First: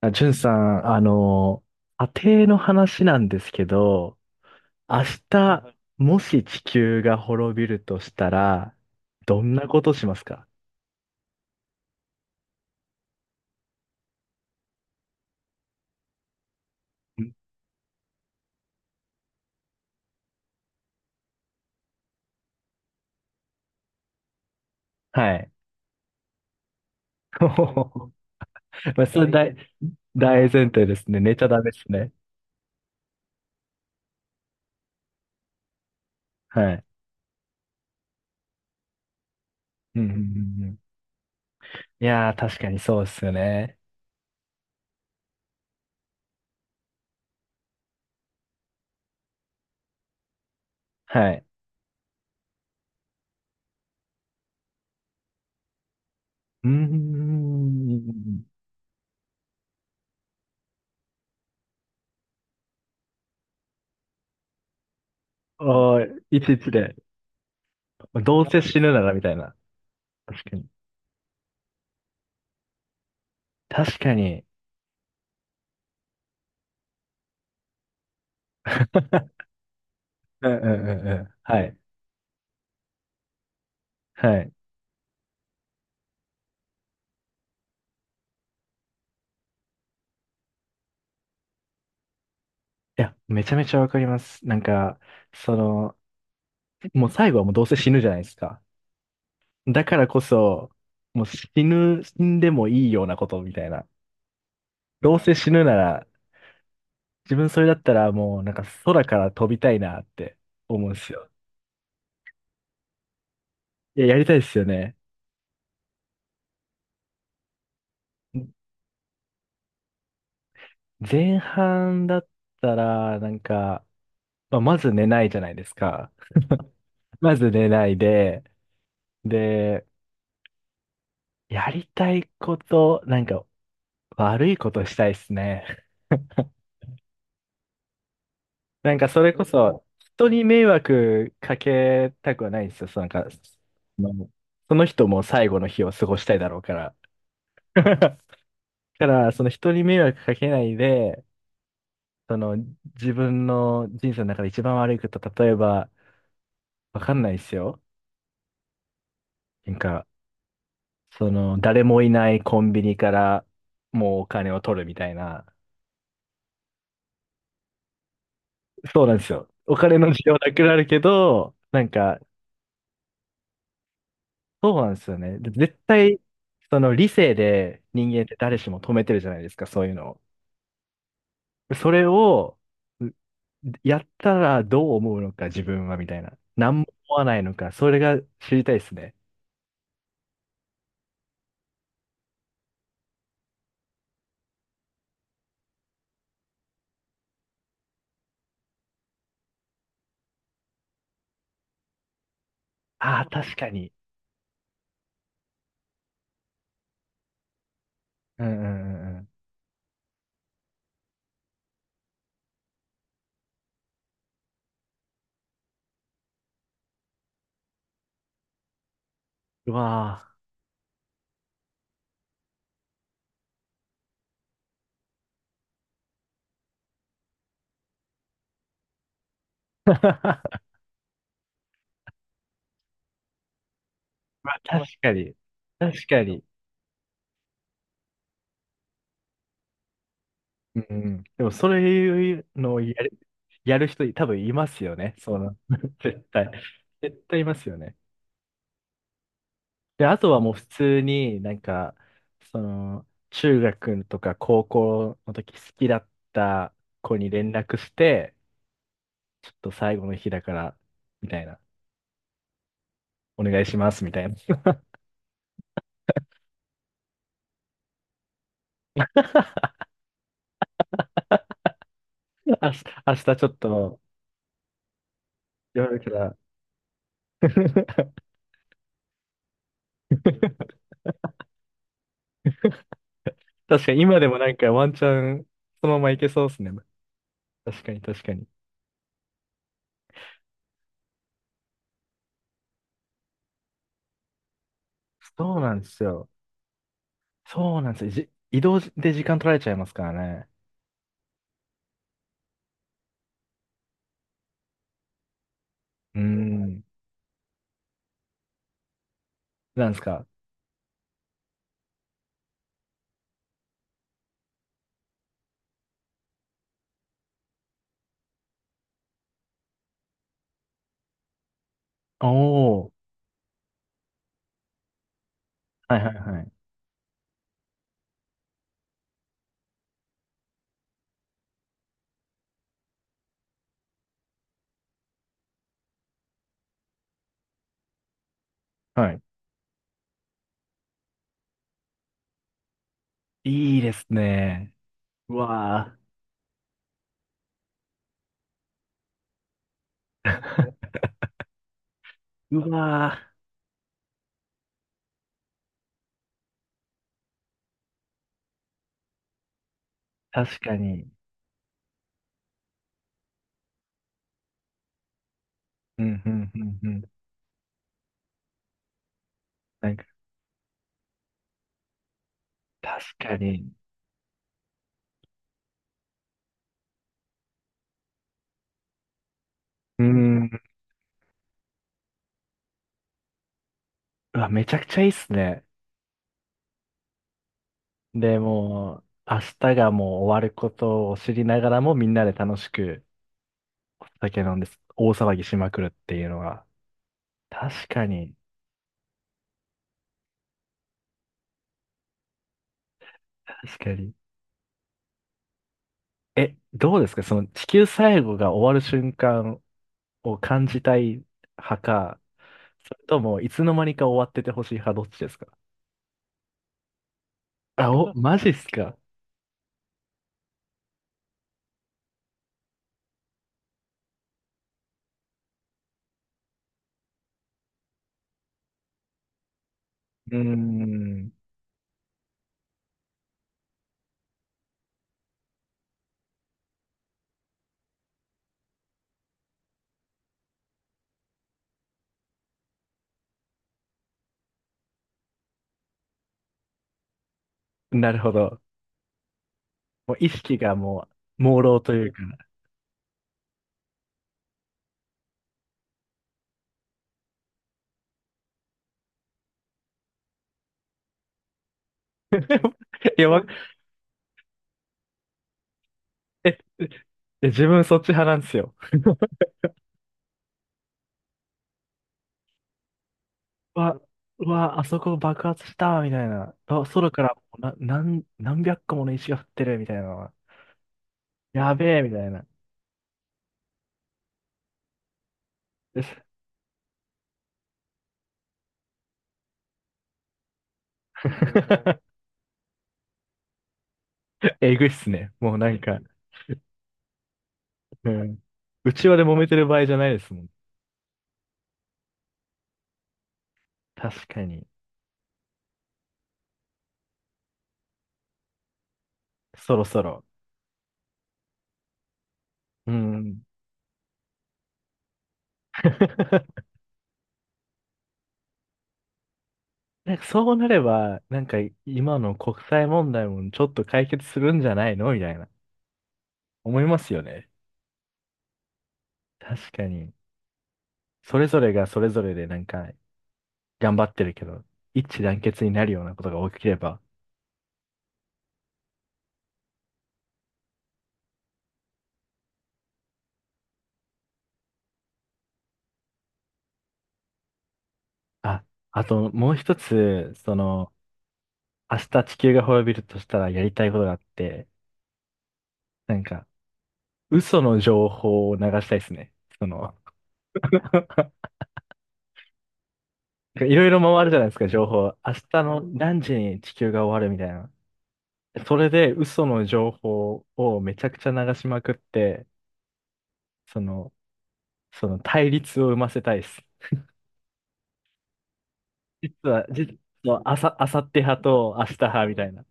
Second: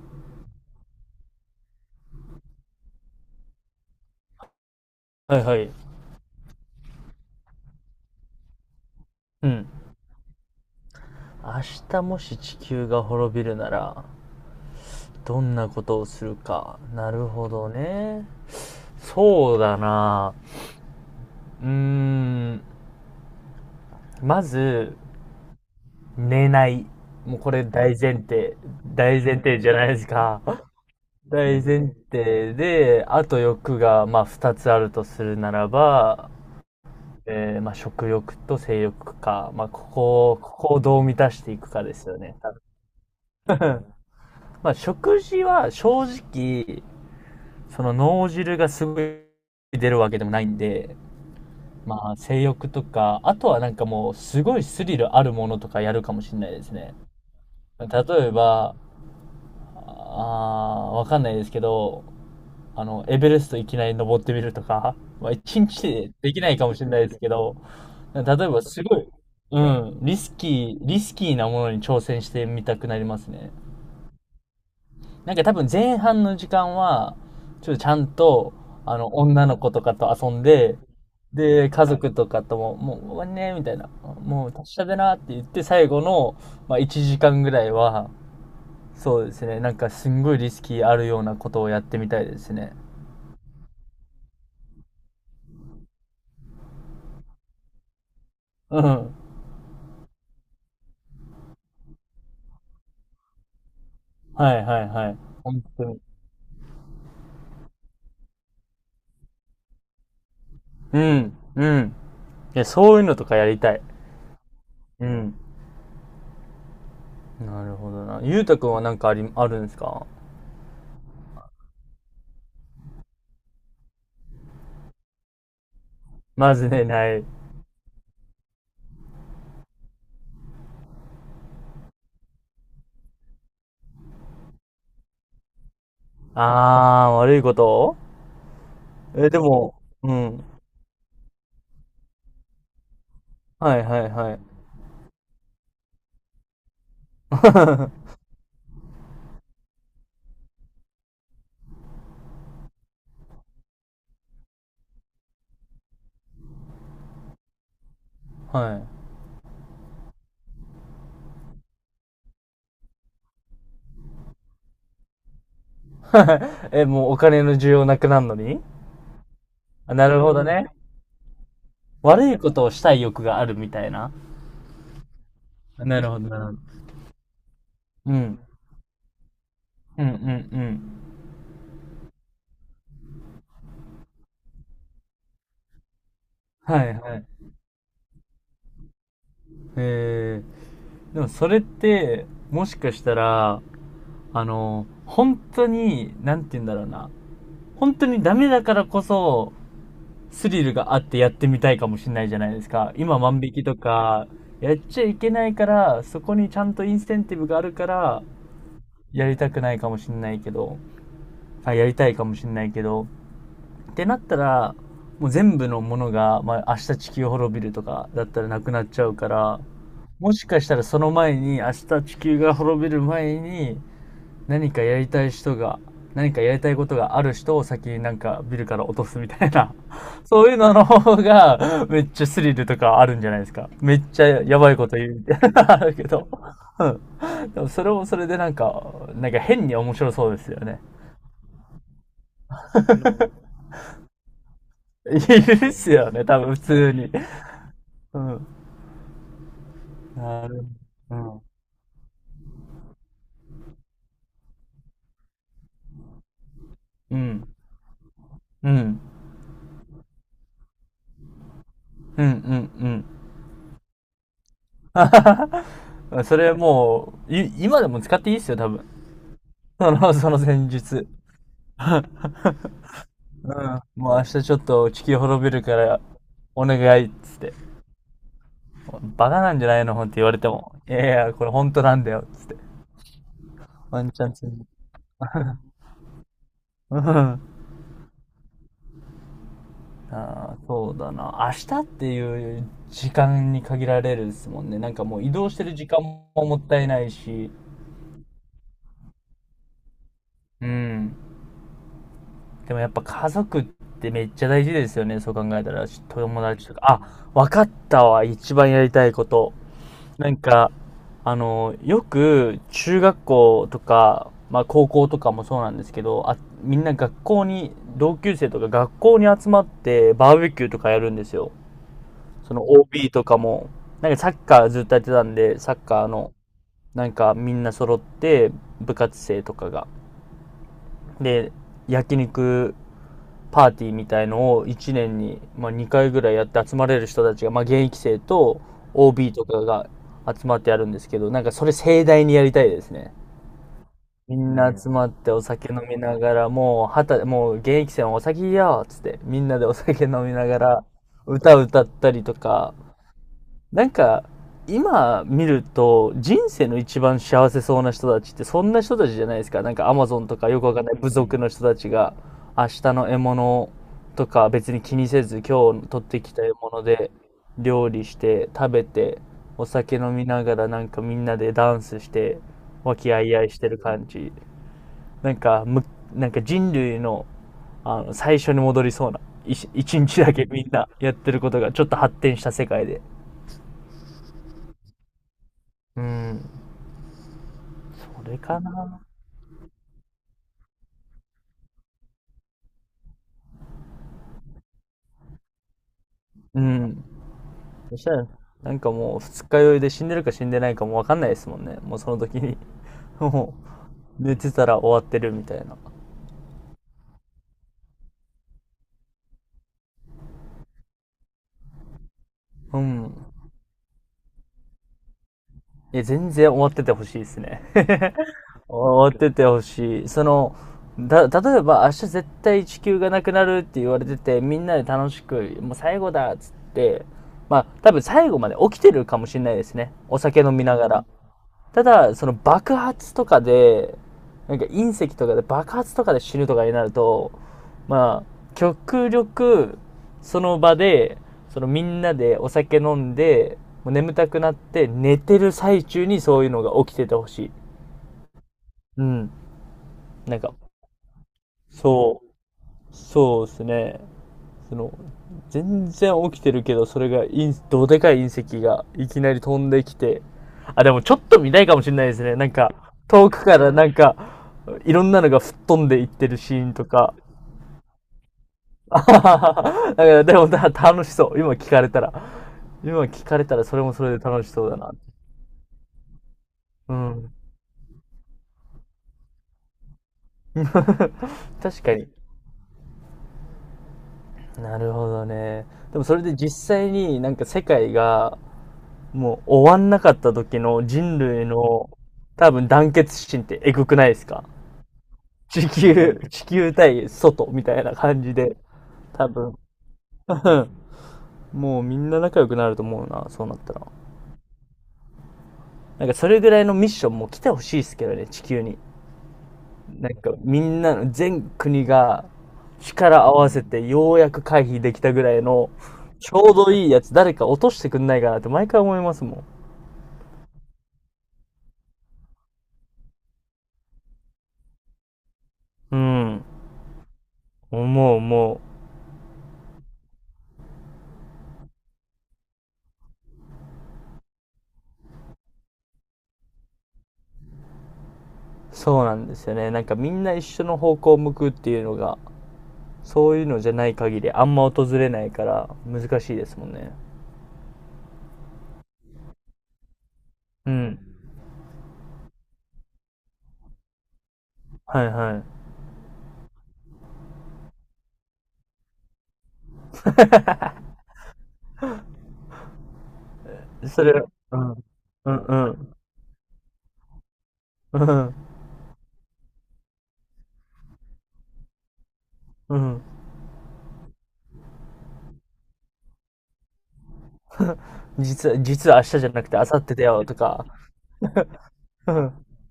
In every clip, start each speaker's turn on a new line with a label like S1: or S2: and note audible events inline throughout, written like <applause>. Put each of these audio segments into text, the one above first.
S1: あ、じゅんさん、家庭の話なんですけど、明
S2: はいはい。
S1: 日、もし地球が滅びるとしたら、ど
S2: う
S1: ん
S2: ん。
S1: なことしますか？
S2: 明日もし地球が滅びるなら、どんなことをするか。なる
S1: ん。
S2: ほどね。そうだな。うーん。まず、
S1: はい。
S2: 寝ない。もうこれ大前
S1: <laughs>
S2: 提。
S1: まあ、そ
S2: 大
S1: れ
S2: 前
S1: 大
S2: 提じゃないです
S1: 大、
S2: か。
S1: 前提ですね。寝ちゃダ
S2: 大
S1: メです
S2: 前
S1: ね。
S2: 提で、あと欲が、まあ、二つあるとするならば、
S1: はい。
S2: まあ、食欲と性欲か。まあ、
S1: うんうんうん
S2: こ
S1: う
S2: こ
S1: ん。
S2: をどう満たしていくかで
S1: い
S2: すよ
S1: やー、
S2: ね。
S1: 確かにそうですよ
S2: 多
S1: ね。
S2: 分 <laughs> まあ、食事は正直、その脳汁がすごい出るわけでもないんで、
S1: はい。
S2: まあ性欲とか、あとはなんかもうすごいスリルあるものとかやるかもしれないで
S1: うー
S2: すね。例え
S1: ん。
S2: ば、あーわかんないですけど、エベレストいきなり登ってみるとか、まあ一日
S1: お
S2: で
S1: ー、
S2: で
S1: い
S2: きな
S1: ち
S2: い
S1: い
S2: か
S1: ち
S2: もしれ
S1: で、
S2: ないですけど、例え
S1: どうせ
S2: ば
S1: 死
S2: す
S1: ぬ
S2: ご
S1: な
S2: い、
S1: らみたいな。
S2: うん、
S1: 確かに。
S2: リスキーなものに挑戦してみたくなりますね。
S1: 確かに。
S2: なんか多分前半の時間は、ちょっとちゃんと、女の子とかと遊ん
S1: うんう
S2: で、
S1: んうんうん。は
S2: で、
S1: い。
S2: 家族とかとも、もう終わりね、みたいな、
S1: は
S2: も
S1: い。
S2: う達者でなって言って、最後の、まあ、1時間ぐらいは、そうですね、なんかすんごいリスキーあるようなことをやってみたいですね。
S1: いや、めちゃめちゃわかります。なんか、その、もう最後はもうどうせ死ぬじゃないですか。
S2: うん。
S1: だからこそ、もう死んでもいいようなことみたいな。
S2: はいはいは
S1: ど
S2: い。
S1: うせ死
S2: 本
S1: ぬな
S2: 当に。
S1: ら、自分それだったらもうなんか空から飛びたいなって思うんで
S2: う
S1: すよ。
S2: ん、うん。いや、そういうのとかやりたい。
S1: いや、やりたいですよね。
S2: うん。なるほどな。ゆうたくんはなんかあるんですか。
S1: 前半だったら、なんか、まあ、まず寝ないじゃないですか。
S2: まずね、ない。
S1: まず寝ないで、で、やりたいこと、なんか悪いことしたいですね。
S2: あー、悪いこと。
S1: なんかそ
S2: え、
S1: れ
S2: で
S1: こ
S2: も、
S1: そ
S2: う
S1: 人に
S2: ん。
S1: 迷惑かけたくはないんですよ。そうなんか、
S2: はいはい
S1: の
S2: はい。
S1: その人も最後の日を過ごしたいだろうから。<laughs>
S2: <laughs>
S1: だから、その人に迷惑かけないで、その自分の人生の中で一番悪いこと、例えば、わかんないですよ。
S2: は
S1: なんか、その、誰もいないコンビニからもうお金を取るみたいな。
S2: い。<laughs> え、もうお金の需要なくなるのに。
S1: そうなんですよ。お
S2: あ、
S1: 金の
S2: な
S1: 需
S2: るほ
S1: 要
S2: ど
S1: なく
S2: ね。
S1: なるけど、なんか、
S2: 悪いことをしたい欲があるみたいな。
S1: そうなんですよね。で絶
S2: なるほ
S1: 対、
S2: どなるほど。
S1: その理性で人
S2: う
S1: 間って
S2: ん。
S1: 誰しも止めてるじゃないですか、そういう
S2: うん
S1: の
S2: うんう
S1: を。
S2: ん。
S1: それを、うやったらどう思うのか、自分は、みたいな。何
S2: は
S1: も
S2: い
S1: 思
S2: は
S1: わ
S2: い。
S1: ないのか、それが知りたいですね。
S2: えー、でもそれって、もしかしたら、あの、本当に、なんて言うんだろうな。本当にダメだからこそ、スリルがあってやってみたいかもしれないじゃないですか。今
S1: ああ、
S2: 万引
S1: 確
S2: き
S1: か
S2: と
S1: に。
S2: か、やっちゃいけないから、そこにちゃんとインセンティブがあるから、
S1: うんうんうんうん。
S2: やりたくないかもしれないけど、あ、やりたいかもしれないけど、ってなったら、もう全部のものが、まあ、明日地球滅びるとかだったらなくなっちゃうから、
S1: うわあ。
S2: もしかしたらその前に、明日地球が滅びる前に、何かやりたい人が、何かやりたいことがある人を先になんかビルから落とすみたいな <laughs>、そういう
S1: <laughs> う
S2: のの方がめっちゃスリルとかあるんじゃないですか。めっちゃや
S1: わ
S2: ばい
S1: 確
S2: こと言
S1: か
S2: うみ
S1: に。
S2: たいな <laughs>、あるけ
S1: 確か
S2: ど
S1: に。
S2: <laughs>。うん。でもそれもそれでなんか、なんか変に面白そうですよ
S1: う
S2: ね。
S1: んうん。でも、そういうのをやる人、多分いますよ
S2: <laughs>
S1: ね。
S2: い
S1: そう
S2: るっす
S1: <laughs>
S2: よ
S1: 絶
S2: ね、多
S1: 対。
S2: 分普通に。
S1: 絶対いますよね。
S2: うん。
S1: で、あとは
S2: な
S1: もう普
S2: る
S1: 通
S2: ほ
S1: に
S2: ど。
S1: なんか、その、中学とか高校の時好きだった子
S2: う
S1: に連
S2: ん。
S1: 絡して、
S2: うん。うん。
S1: ちょっと最後の日だから、みたいな、
S2: うん。うん。<laughs>
S1: お願いします、みたいな。<laughs>
S2: うんそれもう、今でも使っていいっすよ、多分。その戦術。
S1: 明日ちょっと
S2: もう明日ちょっと地球滅びるか
S1: 夜
S2: ら
S1: から
S2: お願いっつって。
S1: <laughs>
S2: バカなんじゃないのほんって言われても。いやいや、これ本当なんだよっつって。
S1: 確かに
S2: ワン
S1: 今
S2: チ
S1: で
S2: ャン
S1: も
S2: つ
S1: なん
S2: に。
S1: かワンチャンそのままいけそうですね。
S2: うん。あ
S1: 確かに確かに。
S2: あ、そうだな。明日っていう時間に限られるですもんね。なんかもう移動し
S1: そう
S2: て
S1: な
S2: る
S1: んで
S2: 時
S1: す
S2: 間も
S1: よ。
S2: もったいないし。
S1: そうなんですよ。移動で時間取られちゃいますからね。
S2: うん。でもやっぱ家族ってめっちゃ大事ですよね。そう考えたら。
S1: うー
S2: 友達とか。
S1: ん。
S2: あ、わかったわ。一番やりたいこと。
S1: なんですか？
S2: なんか、あの、よく中学校とか、まあ高校とかもそうなんですけど、あ、みんな学校に、同級生とか学校に集まってバーベキューとかやるんですよ。その
S1: おー。
S2: OB とかも。なんかサッカーずっとやってたんで、サッ
S1: は
S2: カ
S1: い
S2: ー
S1: はい
S2: の、
S1: はい。
S2: なんかみんな揃って、部活生とかが。で、焼肉パーティーみたいのを1年に、まあ、2回ぐらいやって集まれる人たちが、まあ、現役生と
S1: はい。
S2: OB とかが集まってやるんですけど、なんかそれ盛大にやりたいですね。
S1: いいです
S2: みん
S1: ね。
S2: な集まって
S1: う
S2: お酒飲
S1: わ
S2: みながら、もう現役生はお酒やーっつって、みんなでお酒飲みながら、
S1: ー
S2: 歌歌ったりと
S1: <laughs> う
S2: か、
S1: わ
S2: なんか、今見ると、人生の一番幸せそうな人たちってそんな人たちじゃないですか。なんかアマゾンと
S1: ー
S2: かよ
S1: 確
S2: くわ
S1: か
S2: かんない
S1: に。
S2: 部族の人たちが、明日の獲物とか別に気にせず、今日
S1: う
S2: 取って
S1: ん、う
S2: きた
S1: ん、
S2: 獲
S1: うん、
S2: 物
S1: うん。
S2: で料理して、食べて、お
S1: なん
S2: 酒
S1: か、
S2: 飲みながらなんかみんなでダンスして、和
S1: 確
S2: 気あい
S1: か
S2: あいして
S1: に。
S2: る感じ。なんか、む、なんか人類の、あの、最初に戻りそうな、一
S1: うー
S2: 日だけみ
S1: ん。
S2: んなやってることがちょっと発展した世界で。
S1: うわ、めちゃくちゃいいっすね。
S2: うん。これ
S1: で、
S2: か
S1: も
S2: な。
S1: う、明日がもう終わることを知りながらも、みんなで楽しく酒飲んで、大騒ぎしまくるっていうの
S2: う
S1: は、
S2: ん。
S1: 確
S2: そし
S1: か
S2: たら、
S1: に、
S2: なんかもう二日酔いで死んでるか死んでないかもわかんないですもんね。もうその時に。<laughs> も
S1: 確かに。
S2: う、寝てたら終わってるみたいな。
S1: え、どうですかその地球最後が終わる瞬間を感じたい派か、
S2: う
S1: それ
S2: ん。
S1: ともいつの間にか終わっててほしい派、どっちですか？
S2: いや、全然終わっててほしいですね。
S1: あ、お、マジっす
S2: <laughs>
S1: か。
S2: 終わっててほしい。例えば明日絶対地球がなくなるって言われてて、みんなで楽しく、もう最後だっつって、まあ、多分最後まで起きてるかもしれないですね。お
S1: うー
S2: 酒飲みながら。
S1: ん。
S2: ただ、その爆発とかで、なんか隕石とかで爆発とかで死ぬとかになると、まあ、極力、その場で、そのみんなでお酒飲んで、もう眠たくなって寝てる最中にそういうのが起きててほしい。
S1: なるほど。
S2: うん。
S1: もう意
S2: なんか、
S1: 識がもう、朦朧というか。
S2: そそうですね。その全然起きてるけどそれがどでかい隕石がいきなり飛んできて、あでもちょっと見たいかもしれないですね、なんか
S1: <laughs> いや、
S2: 遠
S1: わ、
S2: くからなんかいろんなのが吹っ飛んでいってるシ
S1: え、
S2: ーンとか。
S1: 自分そっち派なんですよ。
S2: <laughs> だからでもだ楽しそう、今聞かれたらそ
S1: う
S2: れも
S1: わ、
S2: それで楽
S1: う
S2: しそうだ
S1: わ、あ
S2: な。
S1: そこ爆発したみたいな。あ、
S2: う
S1: 空か
S2: ん。
S1: らな、何百個もの石が降ってるみたいなのは。
S2: <laughs> 確
S1: や
S2: か
S1: べえ
S2: に。
S1: みたいな。
S2: なるほどね。で
S1: で
S2: も
S1: す
S2: それで実際になんか世界がもう終わんなかった時の人類の
S1: <laughs>
S2: 多分団結心ってえぐくないですか。
S1: えぐいっすね。もう
S2: 地
S1: なんか、
S2: 球、<laughs> 地球対外みたいな
S1: う
S2: 感じ
S1: ん。
S2: で、
S1: うちわで
S2: 多
S1: 揉め
S2: 分。
S1: てる場合じゃないですもん。
S2: <laughs> もうみんな仲良くなると思うな、そうなったら。
S1: 確かに。
S2: なんかそれぐらいのミッションも来てほしいですけどね、地球に。
S1: そろそ
S2: なん
S1: ろ。
S2: かみんなの全国が
S1: う
S2: 力合
S1: ん。
S2: わせてようやく回避できたぐらいのちょう
S1: <laughs>
S2: どいいやつ誰か落としてくんないかなって毎回思いますも
S1: なんかそうなれば、なんか今の国際問題もちょっと解決するんじゃないのみたいな。
S2: ん。うん。
S1: 思いますよね。
S2: 思う。
S1: 確かに。それぞれがそれぞれでなんか頑張ってるけど、一致団結になるようなことが起きれば。
S2: そうなんですよね、なんかみんな一緒の方向を向くっていうのがそういうのじゃない限りあんま訪れないから難しいですもんね。
S1: あ、あともう一つ、そ
S2: う
S1: の、
S2: ん。
S1: 明日地球が滅びるとしたらやりたいことがあって、
S2: はい
S1: なんか嘘の情報を流したいですね。その、なん
S2: は
S1: かいろ
S2: い。 <laughs>
S1: いろ
S2: それ。
S1: 回るじゃないで
S2: う
S1: すか、
S2: んうん
S1: 情報。
S2: う
S1: 明日の
S2: ん
S1: 何時に地球が終わるみたいな。
S2: うん
S1: それで嘘の情報をめちゃくちゃ流しまくって、
S2: うん。
S1: その、その対立を生ませたいです。
S2: 実は明日じゃな
S1: 実
S2: くて明
S1: は、
S2: 後日
S1: 実
S2: だよと
S1: は、
S2: か。
S1: あさって派と明日
S2: う
S1: 派みた
S2: ん。
S1: いな。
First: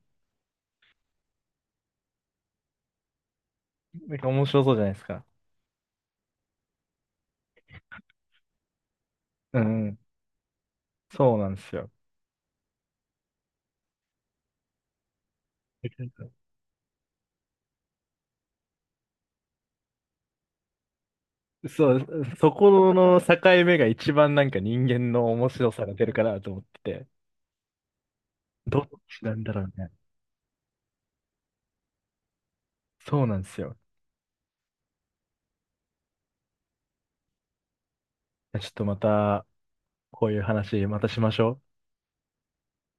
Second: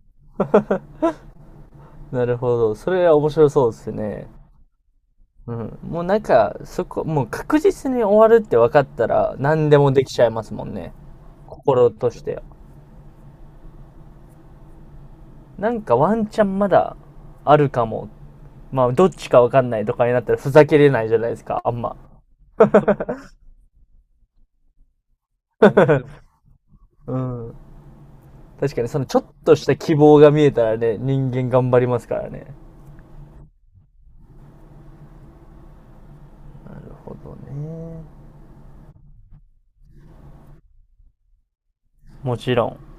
S2: なるほど、それは面白そうです
S1: なんか
S2: ね。
S1: 面白そうじゃないですか。
S2: うん、もうなんかそこもう確実に終わるって分かったら
S1: う
S2: 何で
S1: んう
S2: も
S1: ん。
S2: できちゃいますもんね、
S1: そうなんです
S2: 心
S1: よ。
S2: としては。なんかワンチャンまだあるかも。まあ、どっちかわかんないとかになったらふざけれないじゃないですか、あん
S1: そ
S2: ま。
S1: う、そこの境目が一番なんか人間の面白さが出るか
S2: <laughs>
S1: なと思ってて、
S2: うん。確
S1: ど
S2: か
S1: っ
S2: に、そのちょ
S1: ち
S2: っ
S1: なんだ
S2: と
S1: ろ
S2: し
S1: う
S2: た
S1: ね。
S2: 希望が見えたらね、人間頑張りますからね。
S1: そうなんですよ。
S2: なるほどね。
S1: ちょっとまた、こういう話またしましょう。
S2: もちろん。